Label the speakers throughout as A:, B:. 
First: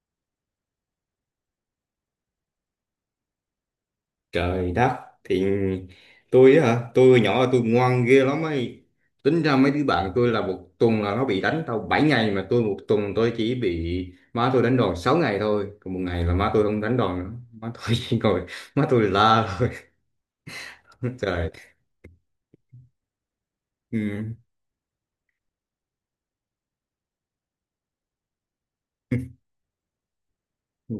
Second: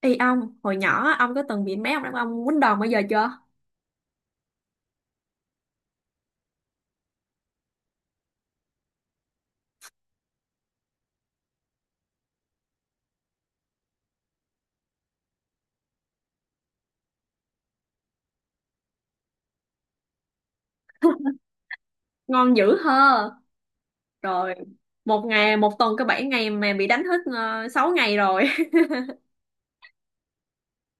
A: Ê ông, hồi nhỏ ông có từng bị mấy ông đàn ông quýnh đòn bao giờ chưa?
B: Trời đất, thì tôi á hả, tôi hồi nhỏ là tôi ngoan ghê lắm ấy. Tính ra mấy đứa bạn tôi là một tuần là nó bị đánh tao 7 ngày, mà tôi một tuần tôi chỉ bị má tôi đánh đòn 6 ngày thôi, còn một ngày là má tôi không đánh đòn nữa, má tôi chỉ ngồi má tôi la thôi. Trời,
A: Ngon dữ hơ.
B: ừ.
A: Rồi, một ngày, một tuần có 7 ngày mà bị đánh hết 6 ngày rồi.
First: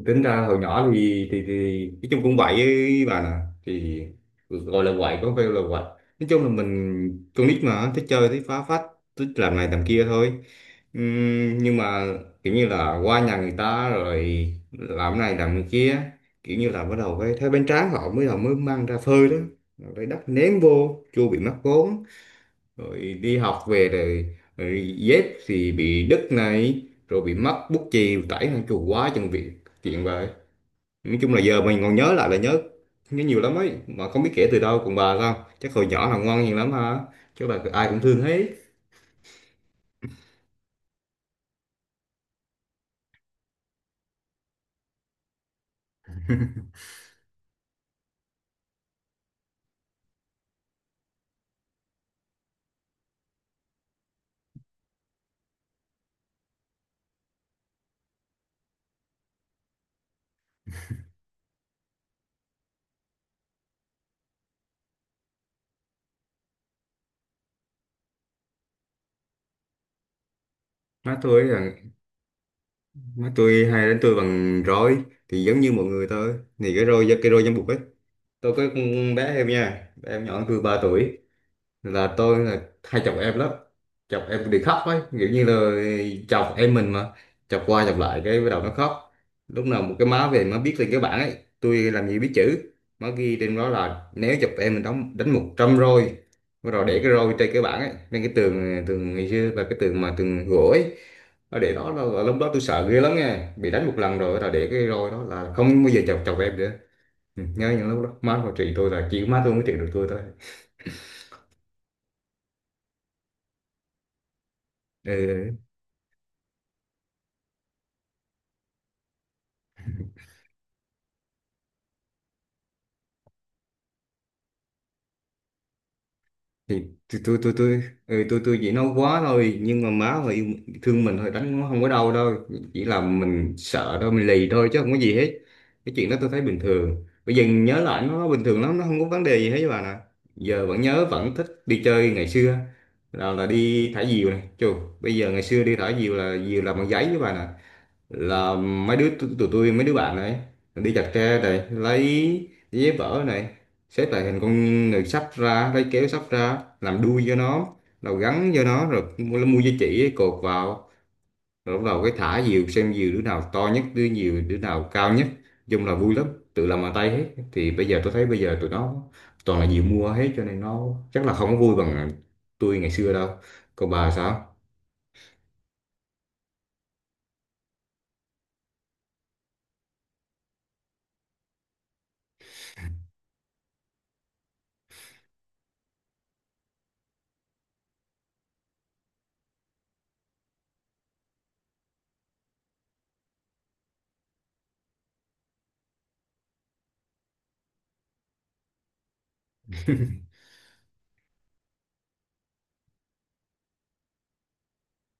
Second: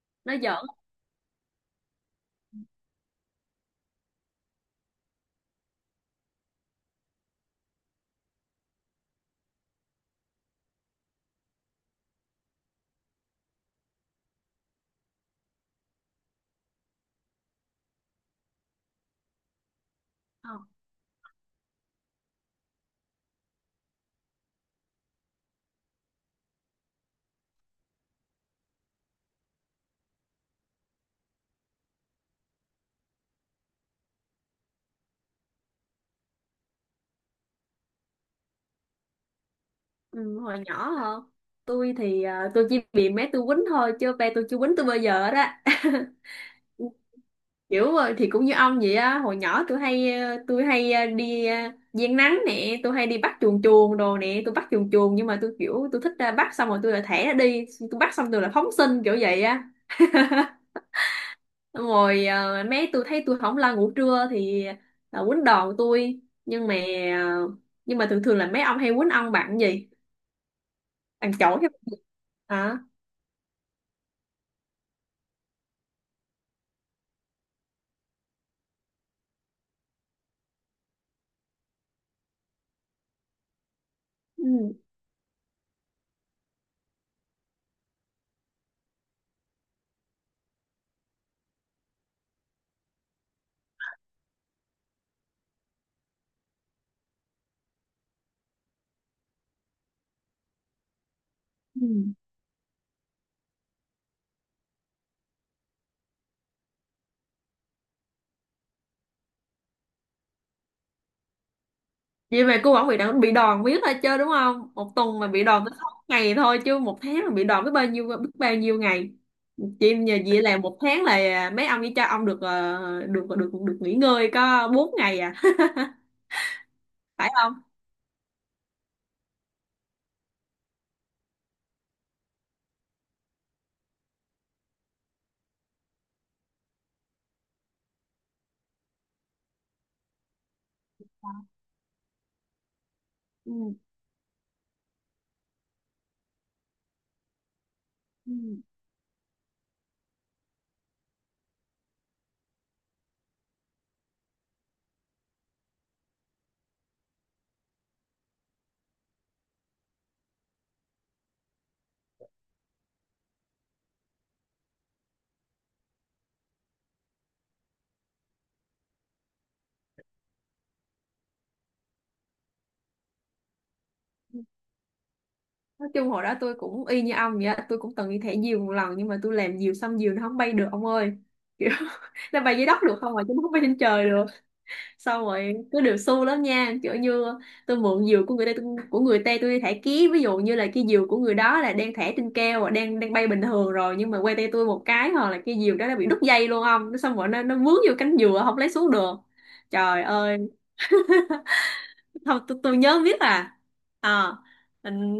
B: Tính
A: Nó
B: ra hồi
A: giỡn.
B: nhỏ thì nói chung cũng vậy với bà nè, thì gọi là quậy có phải là quậy, nói chung là mình con nít mà thích chơi, thích phá phách, thích làm này làm kia thôi. Nhưng mà kiểu như là qua nhà người ta rồi làm cái này làm cái kia, kiểu như là bắt đầu cái thấy bánh tráng họ mới đầu mới mang ra phơi đó, rồi lấy đất ném
A: Không?
B: vô chua bị mắc vốn, rồi đi học về rồi dép thì bị đứt này, rồi bị mất bút chì tẩy hàng chù quá chừng việc, chuyện vậy. Nói chung là giờ mình còn nhớ lại là nhớ, nhớ nhiều lắm ấy mà không biết kể từ đâu. Còn bà sao, chắc hồi nhỏ là ngoan hiền lắm ha, chứ bà ai cũng thương hết.
A: Ừ, hồi nhỏ hả? Tôi thì tôi chỉ bị mấy tôi quýnh thôi, chứ ba tôi chưa quýnh tôi bao giờ đó. Kiểu thì cũng như ông vậy á. Hồi nhỏ tôi hay đi giang nắng nè. Tôi hay đi bắt chuồn chuồn đồ nè, tôi bắt chuồn chuồn nhưng mà tôi kiểu tôi thích ra bắt xong rồi tôi lại thẻ nó đi, tôi bắt xong tôi lại phóng sinh kiểu vậy. Xong rồi mấy tôi thấy tôi không lo ngủ trưa thì là quýnh đòn tôi. Nhưng mà ờ, nhưng mà thường thường là mấy ông hay quýnh ông bạn gì,
B: Má
A: bạn
B: tôi ấy
A: chổi hay
B: là
A: bạn gì? Hả?
B: má tôi hay đánh tôi bằng roi, thì giống như mọi người thôi, thì cái roi, cái roi giấm bụt ấy. Tôi có con bé em nha, bé em nhỏ hơn tôi 3 tuổi, là tôi là hay chọc em lắm, chọc em bị
A: Ừ.
B: khóc ấy, kiểu như là chọc em mình mà, chọc qua chọc lại cái bắt đầu nó khóc. Lúc nào một cái má về má viết lên cái bảng ấy, tôi làm gì biết chữ, má ghi trên đó là nếu chọc em mình đóng đánh 100 roi. Bắt đầu để cái roi trên cái bảng ấy lên cái tường, tường ngày xưa là cái tường mà tường gỗ ấy, nó để
A: Ừ.
B: đó là lúc đó tôi sợ ghê lắm nha, bị đánh một lần rồi là để cái roi đó là không bao giờ chọc chọc em nữa. Ừ, nhớ những lúc đó má còn trị tôi, là chỉ có má tôi mới trị được tôi thôi.
A: Vậy mà cô bảo bị đòn biết thôi chứ, đúng không? Một
B: Ừ.
A: tuần mà bị
B: Ừ.
A: đòn tới sáu ngày thôi, chứ một tháng mà bị đòn biết bao nhiêu ngày. Chị nhờ chị làm một tháng là mấy ông chỉ cho ông được được nghỉ ngơi có bốn ngày à.
B: thì tôi
A: Phải
B: tôi tôi
A: không?
B: tôi tôi chỉ nói quá thôi, nhưng mà má họ yêu thương mình thôi, đánh nó không có đau đâu, chỉ là mình sợ thôi, mình lì thôi chứ không có gì hết. Cái chuyện đó tôi thấy bình thường, bây giờ nhớ lại nó bình thường lắm, nó không có vấn đề gì hết với bà nè. Giờ vẫn nhớ vẫn thích đi chơi ngày xưa, là đi thả diều này chù. Bây giờ ngày xưa đi thả diều là diều làm bằng giấy với bà nè,
A: Ừ.
B: là mấy đứa tụi tụi tôi mấy đứa bạn này đi chặt tre này, lấy giấy vỡ này, xếp lại thành con người sắp ra, lấy kéo sắp ra làm đuôi cho nó, rồi gắn cho nó, rồi mua dây chỉ ấy, cột vào, rồi bắt đầu cái thả diều xem diều đứa nào to nhất, đứa nhiều đứa nào cao nhất. Nói chung là vui lắm, tự làm bằng tay hết. Bây giờ tôi thấy bây giờ tụi nó toàn là diều mua hết, cho nên nó chắc là không có vui bằng tôi ngày xưa đâu. Còn bà sao?
A: Nói chung hồi đó tôi cũng y như ông vậy á, tôi cũng từng đi thẻ diều một lần nhưng mà tôi làm diều xong diều nó không bay được ông ơi. Kiểu nó bay dưới đất được không mà chứ nó không bay trên trời được. Xong rồi cứ đều xu lắm nha, kiểu như tôi mượn diều của người ta tôi, của người ta tôi đi thả ký. Ví dụ như là cái diều của người đó là đang thả trên keo đang đang bay bình thường rồi nhưng mà quay tay tôi một cái hoặc là cái diều đó nó bị đứt dây luôn ông, nó xong rồi nó vướng vô cánh dừa không lấy xuống được. Trời ơi! Không tôi, tôi nhớ biết à. Ờ,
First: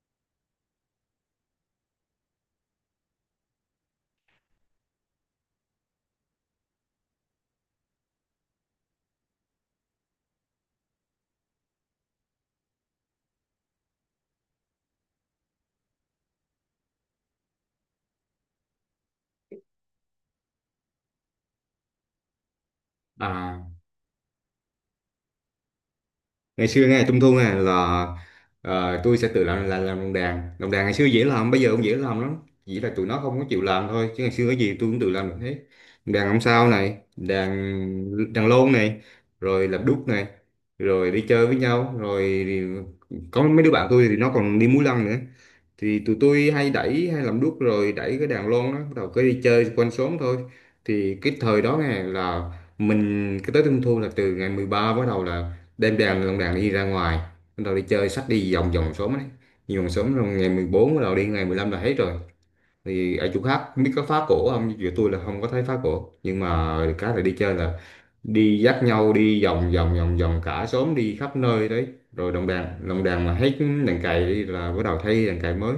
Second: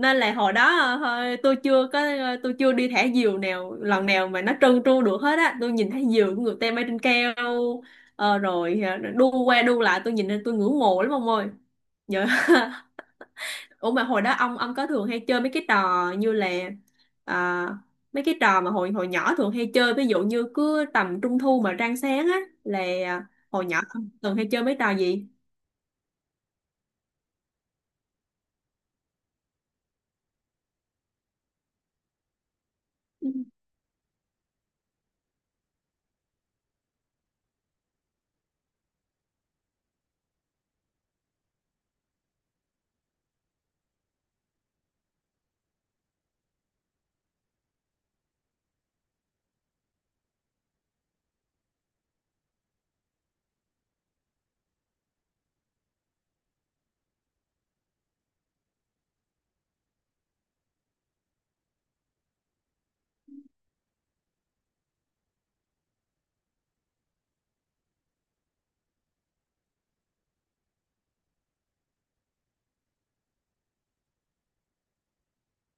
A: Nên là hồi đó thôi, tôi chưa đi thả diều nào lần nào mà nó trơn tru được hết á. Tôi nhìn thấy diều của người ta bay trên cao rồi đu qua đu lại tôi nhìn lên tôi ngưỡng mộ lắm ông ơi. Dạ. Ủa mà hồi đó ông có thường hay chơi mấy cái trò như là à, mấy cái trò mà hồi hồi nhỏ thường hay chơi, ví dụ như cứ tầm trung thu mà rạng sáng á là ờ, hồi
B: À,
A: nhỏ ông thường hay chơi mấy trò gì?
B: ngày xưa nghe trung thu nè là tôi sẽ tự làm lồng đèn. Lồng đèn ngày xưa dễ làm, bây giờ cũng dễ làm lắm, chỉ là tụi nó không có chịu làm thôi, chứ ngày xưa cái gì tôi cũng tự làm được hết. Đèn ông sao này, đèn đèn lôn này, rồi làm đúc này, rồi đi chơi với nhau. Rồi thì Có mấy đứa bạn tôi thì nó còn đi múa lân nữa, thì tụi tôi hay đẩy hay làm đuốc rồi đẩy cái đàn lon đó, bắt đầu cứ đi chơi quanh xóm thôi. Thì cái thời đó nghe là mình cái tới trung thu là từ ngày 13 bắt đầu là đem đàn đồng đàn đi ra ngoài, bắt đầu đi chơi xách đi vòng vòng xóm ấy, đi vòng xóm. Rồi ngày 14 bắt đầu đi, ngày 15 là hết rồi. Thì ở chỗ khác không biết có phá cổ không, chỗ tôi là không có thấy phá cổ, nhưng mà cái là đi chơi là đi dắt nhau đi vòng vòng cả xóm, đi khắp nơi đấy. Rồi đồng đàn mà hết, đàn cày đi là bắt đầu thay đàn cày mới.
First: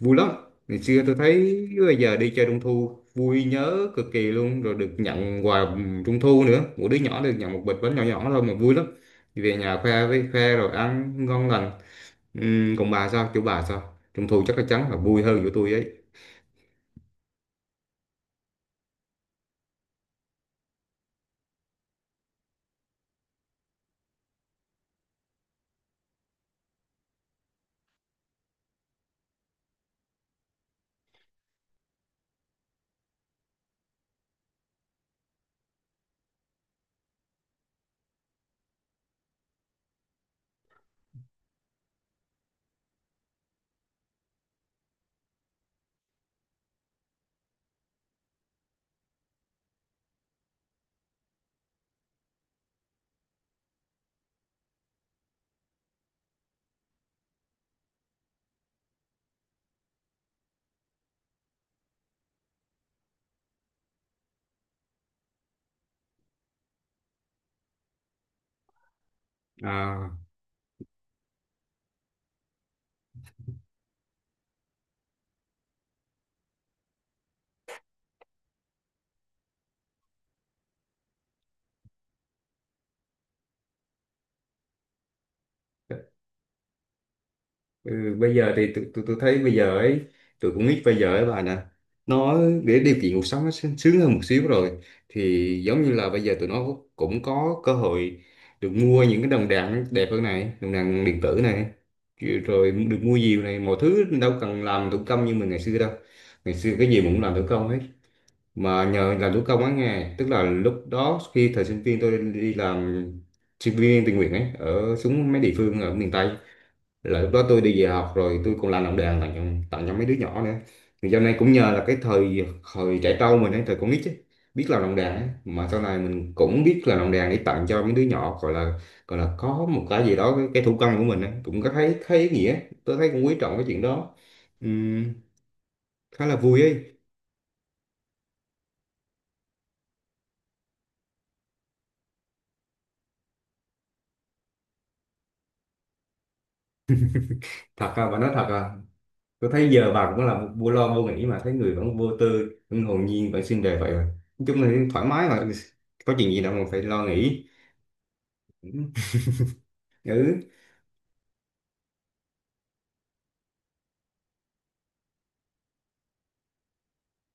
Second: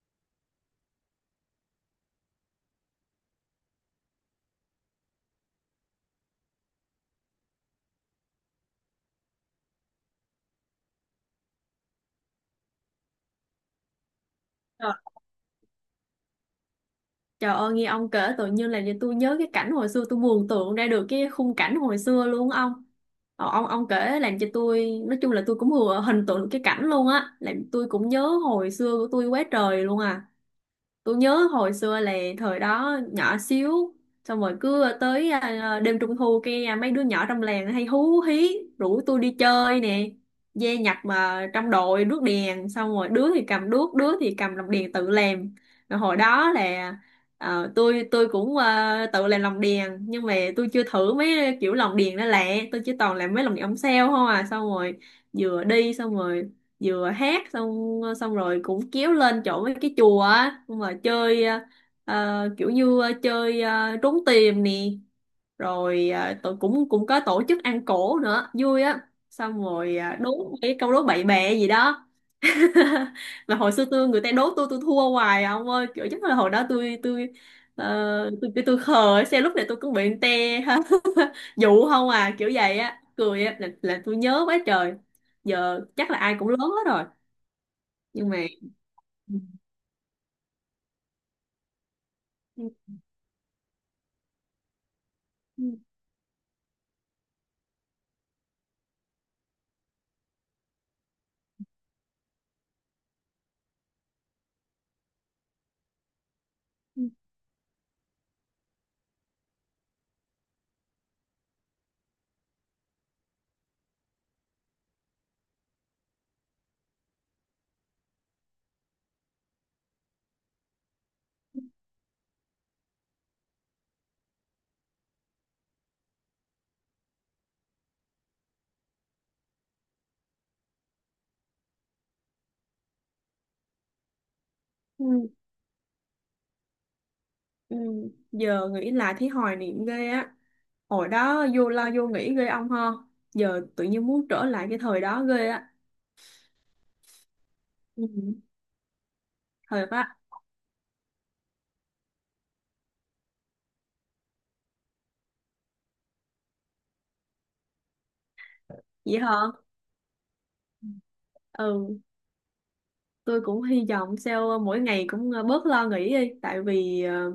B: Vui lắm. Ngày xưa tôi thấy bây giờ đi chơi trung thu vui nhớ cực kỳ luôn, rồi được nhận quà trung thu nữa, mỗi đứa nhỏ được nhận một bịch bánh nhỏ nhỏ thôi mà vui lắm, về nhà khoe với khoe rồi ăn ngon lành. Còn bà sao, chỗ bà sao trung thu chắc
A: Ừ.
B: chắn là vui hơn của tôi ấy.
A: Trời ơi nghe ông kể tự nhiên là tôi nhớ cái cảnh hồi xưa, tôi mường tượng ra được cái khung cảnh hồi xưa luôn á ông. Ông kể làm cho tôi nói chung là tôi cũng vừa hình tượng được cái cảnh luôn á, làm tôi cũng nhớ hồi xưa của tôi quá trời luôn à. Tôi nhớ hồi xưa là thời đó nhỏ xíu. Xong rồi cứ tới đêm trung thu kia mấy đứa nhỏ trong làng hay hú hí rủ tôi đi chơi nè. Dây nhặt mà trong đội đuốc đèn, xong rồi đứa thì cầm đuốc đứa thì cầm lồng đèn tự làm. Rồi hồi đó là tôi cũng tự làm lồng đèn nhưng mà tôi chưa thử mấy kiểu lồng đèn đó lẹ. Tôi chỉ toàn làm mấy lồng đèn ống sao không à. Xong rồi vừa đi xong rồi vừa hát, xong xong rồi cũng kéo lên chỗ mấy cái chùa á. Xong rồi chơi kiểu như chơi trốn tìm nè. Rồi tụi cũng cũng có tổ chức ăn cỗ nữa vui á. Xong rồi
B: à,
A: đố cái câu đố bậy bẹ gì đó. Mà hồi xưa tôi người ta đố tôi thua hoài à, ông ơi. Kiểu chắc là hồi đó ờ, tôi tôi khờ xe lúc này tôi cũng bị người ta dụ không à kiểu vậy á cười á, là tôi nhớ quá trời. Giờ chắc là ai cũng lớn hết rồi,
B: Ừ,
A: nhưng
B: bây
A: mà.
B: giờ thì tôi
A: Ừ,
B: thấy bây giờ ấy, tôi cũng nghĩ bây giờ ấy bà nè, nó để điều kiện cuộc sống nó sướng sướng hơn một xíu rồi, thì
A: ừ,
B: giống như là bây giờ tụi nó cũng có cơ hội được mua những cái đồng đạn đẹp hơn này, đồng đạn điện tử này, kiểu- rồi được mua nhiều này, mọi thứ đâu cần làm thủ công như mình ngày xưa đâu. Ngày xưa cái gì
A: ừ,
B: mình cũng làm thủ công hết, mà nhờ làm thủ công á nghe, tức là lúc đó khi thời sinh viên tôi đi làm sinh viên tình nguyện ấy, ở xuống mấy địa phương ở miền Tây, là lúc đó tôi đi về học rồi tôi còn làm đề tặng cho mấy đứa nhỏ nữa. Thì sau này cũng nhờ là cái thời thời trẻ trâu mình ấy, thời con nít ấy, biết làm đồng đàn ấy, mà sau này mình cũng biết làm đồng đàn để tặng cho mấy đứa nhỏ. Gọi là gọi là có một cái gì đó cái thủ công của mình ấy, cũng có thấy thấy ý nghĩa. Tôi thấy cũng quý trọng cái chuyện đó. Ừm,
A: ừ,
B: Khá là vui ấy.
A: ừ. Giờ nghĩ lại thấy hoài niệm ghê á. Hồi đó vô lo vô nghĩ ghê ông ha. Giờ tự nhiên muốn trở lại cái thời đó ghê á.
B: Thật à, bà nói
A: Ừ.
B: thật à? Tôi thấy
A: Thật
B: giờ bà
A: á?
B: cũng là một vô lo vô nghĩ, mà thấy người vẫn vô tư, vẫn hồn nhiên, vẫn xinh đẹp vậy mà. Nói chung là thoải mái mà, có chuyện gì đâu mà phải lo nghĩ.
A: Vậy hả?
B: Ừ.
A: Ừ. Tôi cũng hy vọng sao mỗi ngày cũng bớt lo nghĩ đi, tại vì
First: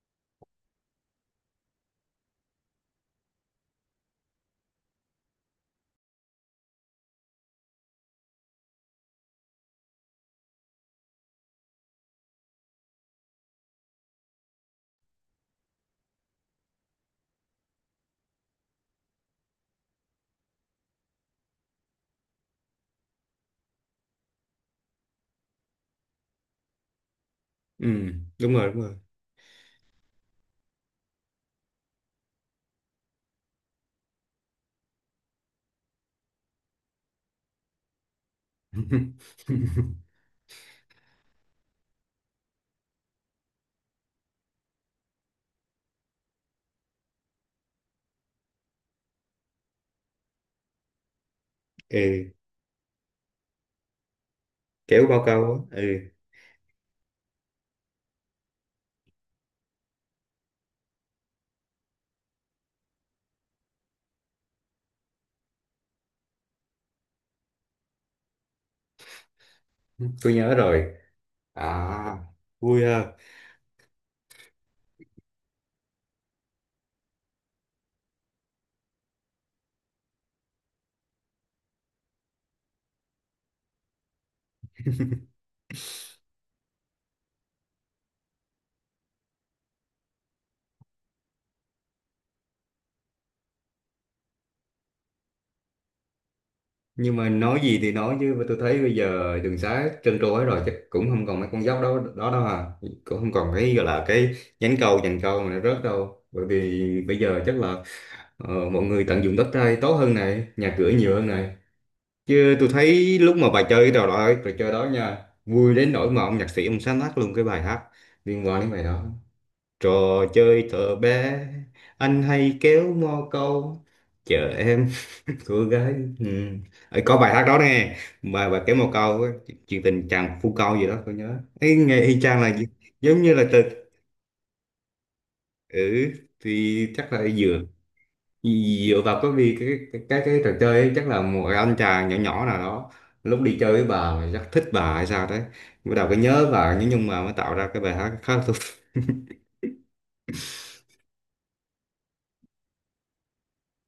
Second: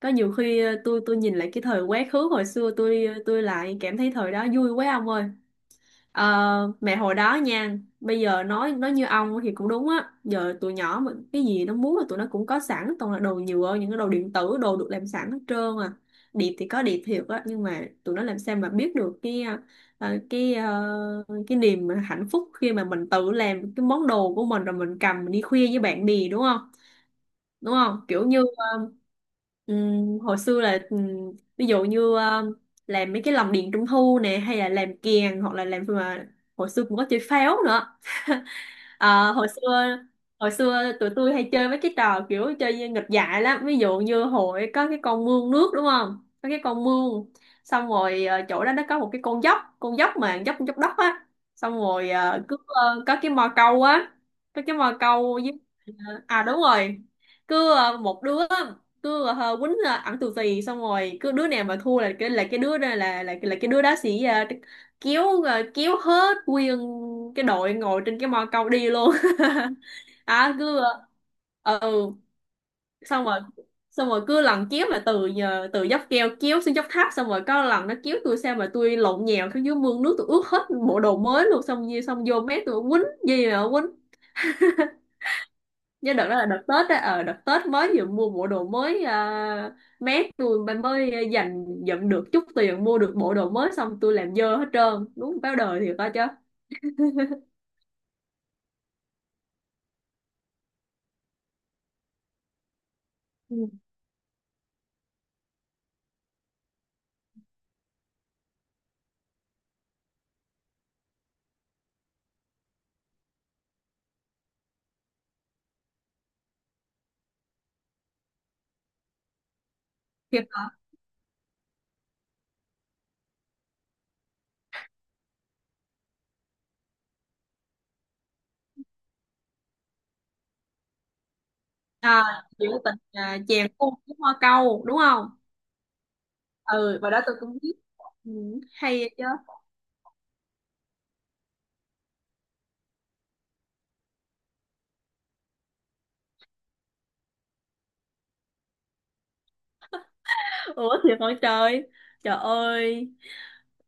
A: có nhiều khi tôi nhìn lại cái thời quá khứ hồi xưa, tôi tôi lại cảm thấy thời đó vui quá ông ơi. Ờ, mẹ hồi đó nha, bây giờ nói như ông thì cũng đúng á. Giờ tụi nhỏ mà cái gì nó muốn là tụi nó cũng có sẵn, toàn là đồ nhựa, những cái đồ điện tử đồ được làm sẵn hết trơn à. Điệp thì có điệp thiệt á, nhưng mà tụi nó làm sao mà biết được cái niềm hạnh phúc khi mà mình tự làm cái món đồ của mình rồi mình cầm mình đi khuya với bạn bè, đúng không? Đúng
B: Ừ.
A: không? Kiểu như
B: Đúng rồi, đúng rồi.
A: hồi xưa là ví dụ như làm mấy cái lồng đèn trung thu nè, hay là làm kèn hoặc là làm mà hồi xưa cũng có chơi pháo nữa. Ờ, hồi xưa, hồi xưa tụi tôi hay chơi mấy cái trò kiểu chơi như nghịch dại lắm. Ví dụ như hồi có cái con mương nước, đúng không? Có cái con mương, xong rồi chỗ đó nó có một cái con dốc, con dốc mà dốc dốc đất á. Xong rồi
B: Ừ,
A: có cái mò câu á, có cái mò
B: kiểu bao
A: câu
B: câu
A: với
B: á. Ừ,
A: à, đúng rồi. Cứ một đứa cứ quýnh ẩn tù tì, xong rồi cứ đứa nào mà thua là cái đứa đó là cái đứa đó sẽ kiếu, rồi kiếu hết nguyên cái đội ngồi trên cái mo cầu đi luôn.
B: tôi nhớ
A: À cứ
B: rồi.
A: ừ,
B: À, vui ha.
A: xong rồi xong rồi cứ lần kiếu mà từ nhờ từ dốc keo kiếu xuống dốc tháp, xong rồi có lần nó kiếu tôi sao mà tôi lộn nhào xuống dưới mương nước, tôi ướt hết bộ đồ mới luôn, xong như xong vô mét tôi quýnh gì mà quýnh. Nhớ đợt đó là đợt Tết á. Ờ, đợt Tết mới vừa mua bộ đồ mới, mét tôi mới mới dành dụm được chút tiền mua được bộ đồ mới, xong tôi làm dơ hết trơn đúng báo đời thiệt coi chứ.
B: Nhưng mà nói gì thì nói chứ mà tôi thấy bây giờ đường xá trơn trôi rồi, chắc cũng không còn mấy con dốc đó đó đâu à, cũng không còn
A: Ừ.
B: cái gọi là cái nhánh cầu dàn cầu mà nó rớt đâu, bởi vì bây giờ chắc là mọi người tận dụng đất đai tốt hơn này, nhà cửa nhiều hơn này. Chứ tôi thấy lúc mà bà chơi trò đó, trò chơi đó nha, vui đến nỗi mà ông nhạc sĩ ông sáng tác luôn cái bài hát liên quan đến bài đó. Trò
A: Thiệt
B: chơi thợ bé, anh hay kéo mò câu, chờ em cô gái. Ừ. Ờ, có bài hát đó nè, bài bài kéo mò câu, á, chuyện tình chàng phu câu gì đó, tôi nhớ. Ấy nghe
A: à?
B: y chang là gi-
A: Chuyện tình
B: giống như là
A: chèo cung với hoa câu, đúng không?
B: ừ, thì
A: Ừ và
B: chắc
A: đó
B: là
A: tôi cũng
B: dựa
A: biết. Ừ.
B: dựa
A: Hay
B: vào
A: chứ.
B: cái, vì cái trò chơi ấy, chắc là một anh chàng nhỏ nhỏ nào đó lúc đi chơi với bà mà chắc thích bà hay sao đấy, bắt đầu cái nhớ bà, nhưng mà mới tạo ra cái bài hát khá.
A: Ủa thì hỏi trời. Trời ơi!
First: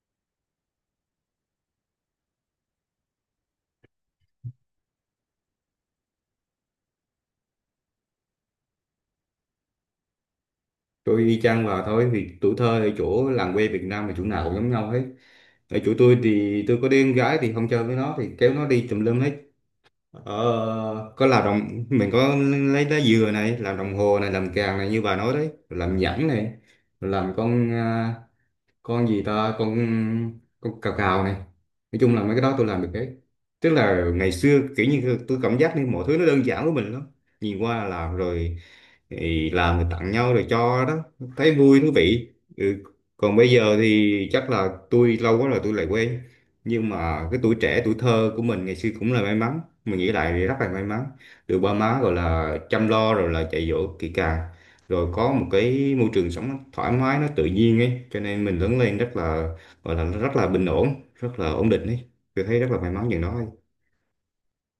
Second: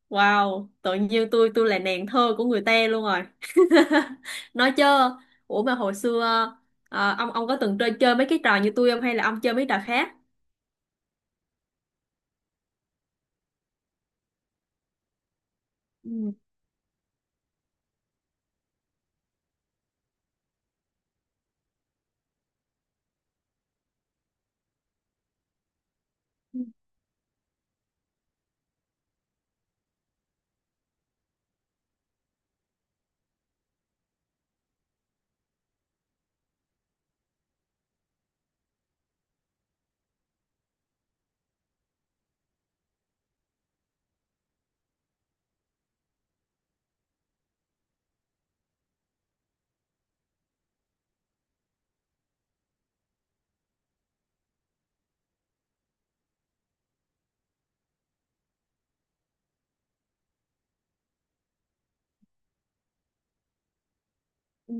A: Wow, tự nhiên tôi là nàng thơ của người ta luôn rồi. Nói chưa. Ủa mà hồi xưa ông có từng chơi chơi mấy cái trò như tôi không, hay là ông chơi mấy trò khác?
B: Tôi y chang vào thôi, thì tuổi thơ ở chỗ làng quê Việt Nam là chỗ nào cũng giống nhau hết. Ở chỗ tôi
A: Ừ.
B: thì tôi có đứa em gái, thì không chơi với nó thì kéo nó đi tùm lum hết. ờ, có làm đồng mình có lấy lá dừa này làm đồng hồ này, làm càng này như bà nói đấy, làm nhẫn này,
A: ừ,
B: làm con à, con gì ta con cào cào này. Nói chung là mấy cái đó tôi làm được hết, tức là ngày xưa kiểu như tôi cảm giác như mọi thứ nó đơn giản với mình lắm, nhìn qua là làm rồi, thì làm rồi tặng nhau rồi cho đó, thấy vui thú vị. Ừ. Còn bây giờ thì chắc là tôi lâu quá rồi tôi lại quên, nhưng mà cái tuổi trẻ tuổi thơ của mình ngày xưa cũng là may mắn, mình nghĩ lại thì rất là may mắn, được ba má gọi là chăm lo rồi là dạy dỗ kỹ càng, rồi có một cái môi trường sống nó thoải mái, nó tự nhiên ấy, cho nên mình lớn lên rất là gọi là rất là bình ổn, rất là ổn định ấy. Tôi thấy rất là may mắn chừng đó ấy.
A: ừ.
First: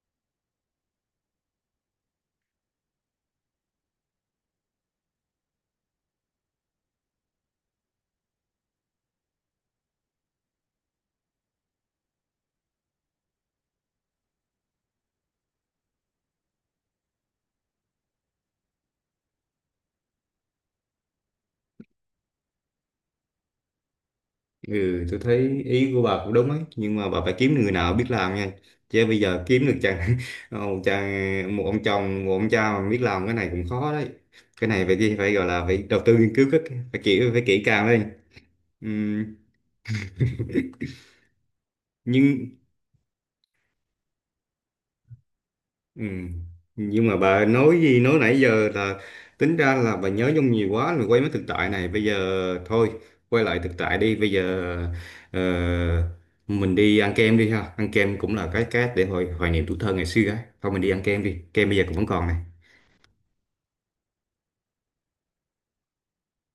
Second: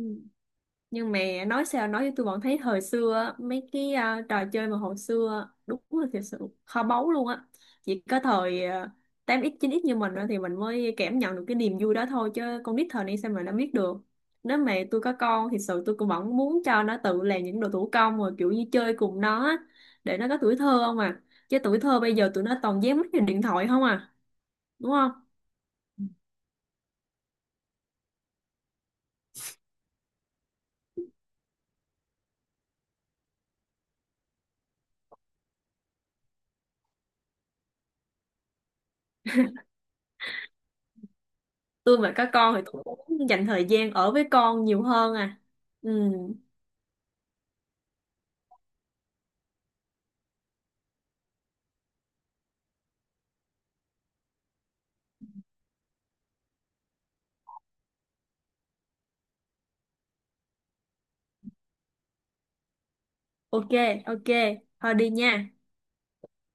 A: Nhưng mà nói sao nói với tôi vẫn thấy thời xưa á, mấy cái trò chơi mà hồi xưa á, đúng là thật sự kho báu luôn á. Chỉ có thời 8x 9x như mình á thì mình mới cảm nhận được cái niềm vui đó thôi, chứ con nít thời nay sao mà nó biết được. Nếu mà tôi có con thì sự tôi cũng vẫn muốn cho nó tự làm những đồ thủ công, rồi kiểu như chơi cùng nó á, để nó có tuổi thơ không à. Chứ tuổi thơ bây giờ tụi nó toàn dán mắt vào điện thoại không à, đúng
B: Ừ,
A: không?
B: tôi thấy ý của bà cũng đúng ấy, nhưng mà bà phải kiếm được người nào biết làm nha, chứ bây giờ kiếm được chàng một ông chồng, một ông cha mà biết làm cái này cũng khó đấy. Cái này phải phải gọi là phải đầu tư nghiên cứu rất kỹ, phải kỹ càng lên. Ừm,
A: Tôi mà có con
B: nhưng.
A: thì tôi cũng dành thời gian ở với con nhiều hơn à. Ừ.
B: Ừ. Nhưng mà bà nói gì nói nãy giờ là tính ra là bà nhớ nhung nhiều quá rồi, quay mấy thực tại này bây giờ. Thôi quay lại thực tại đi bây giờ. ờ, mình đi ăn kem đi ha, ăn kem cũng là cái để hồi hoài niệm tuổi thơ ngày xưa ấy thôi, mình đi ăn kem đi, kem bây giờ cũng vẫn còn này.
A: Ok. Ok. Thôi đi nha.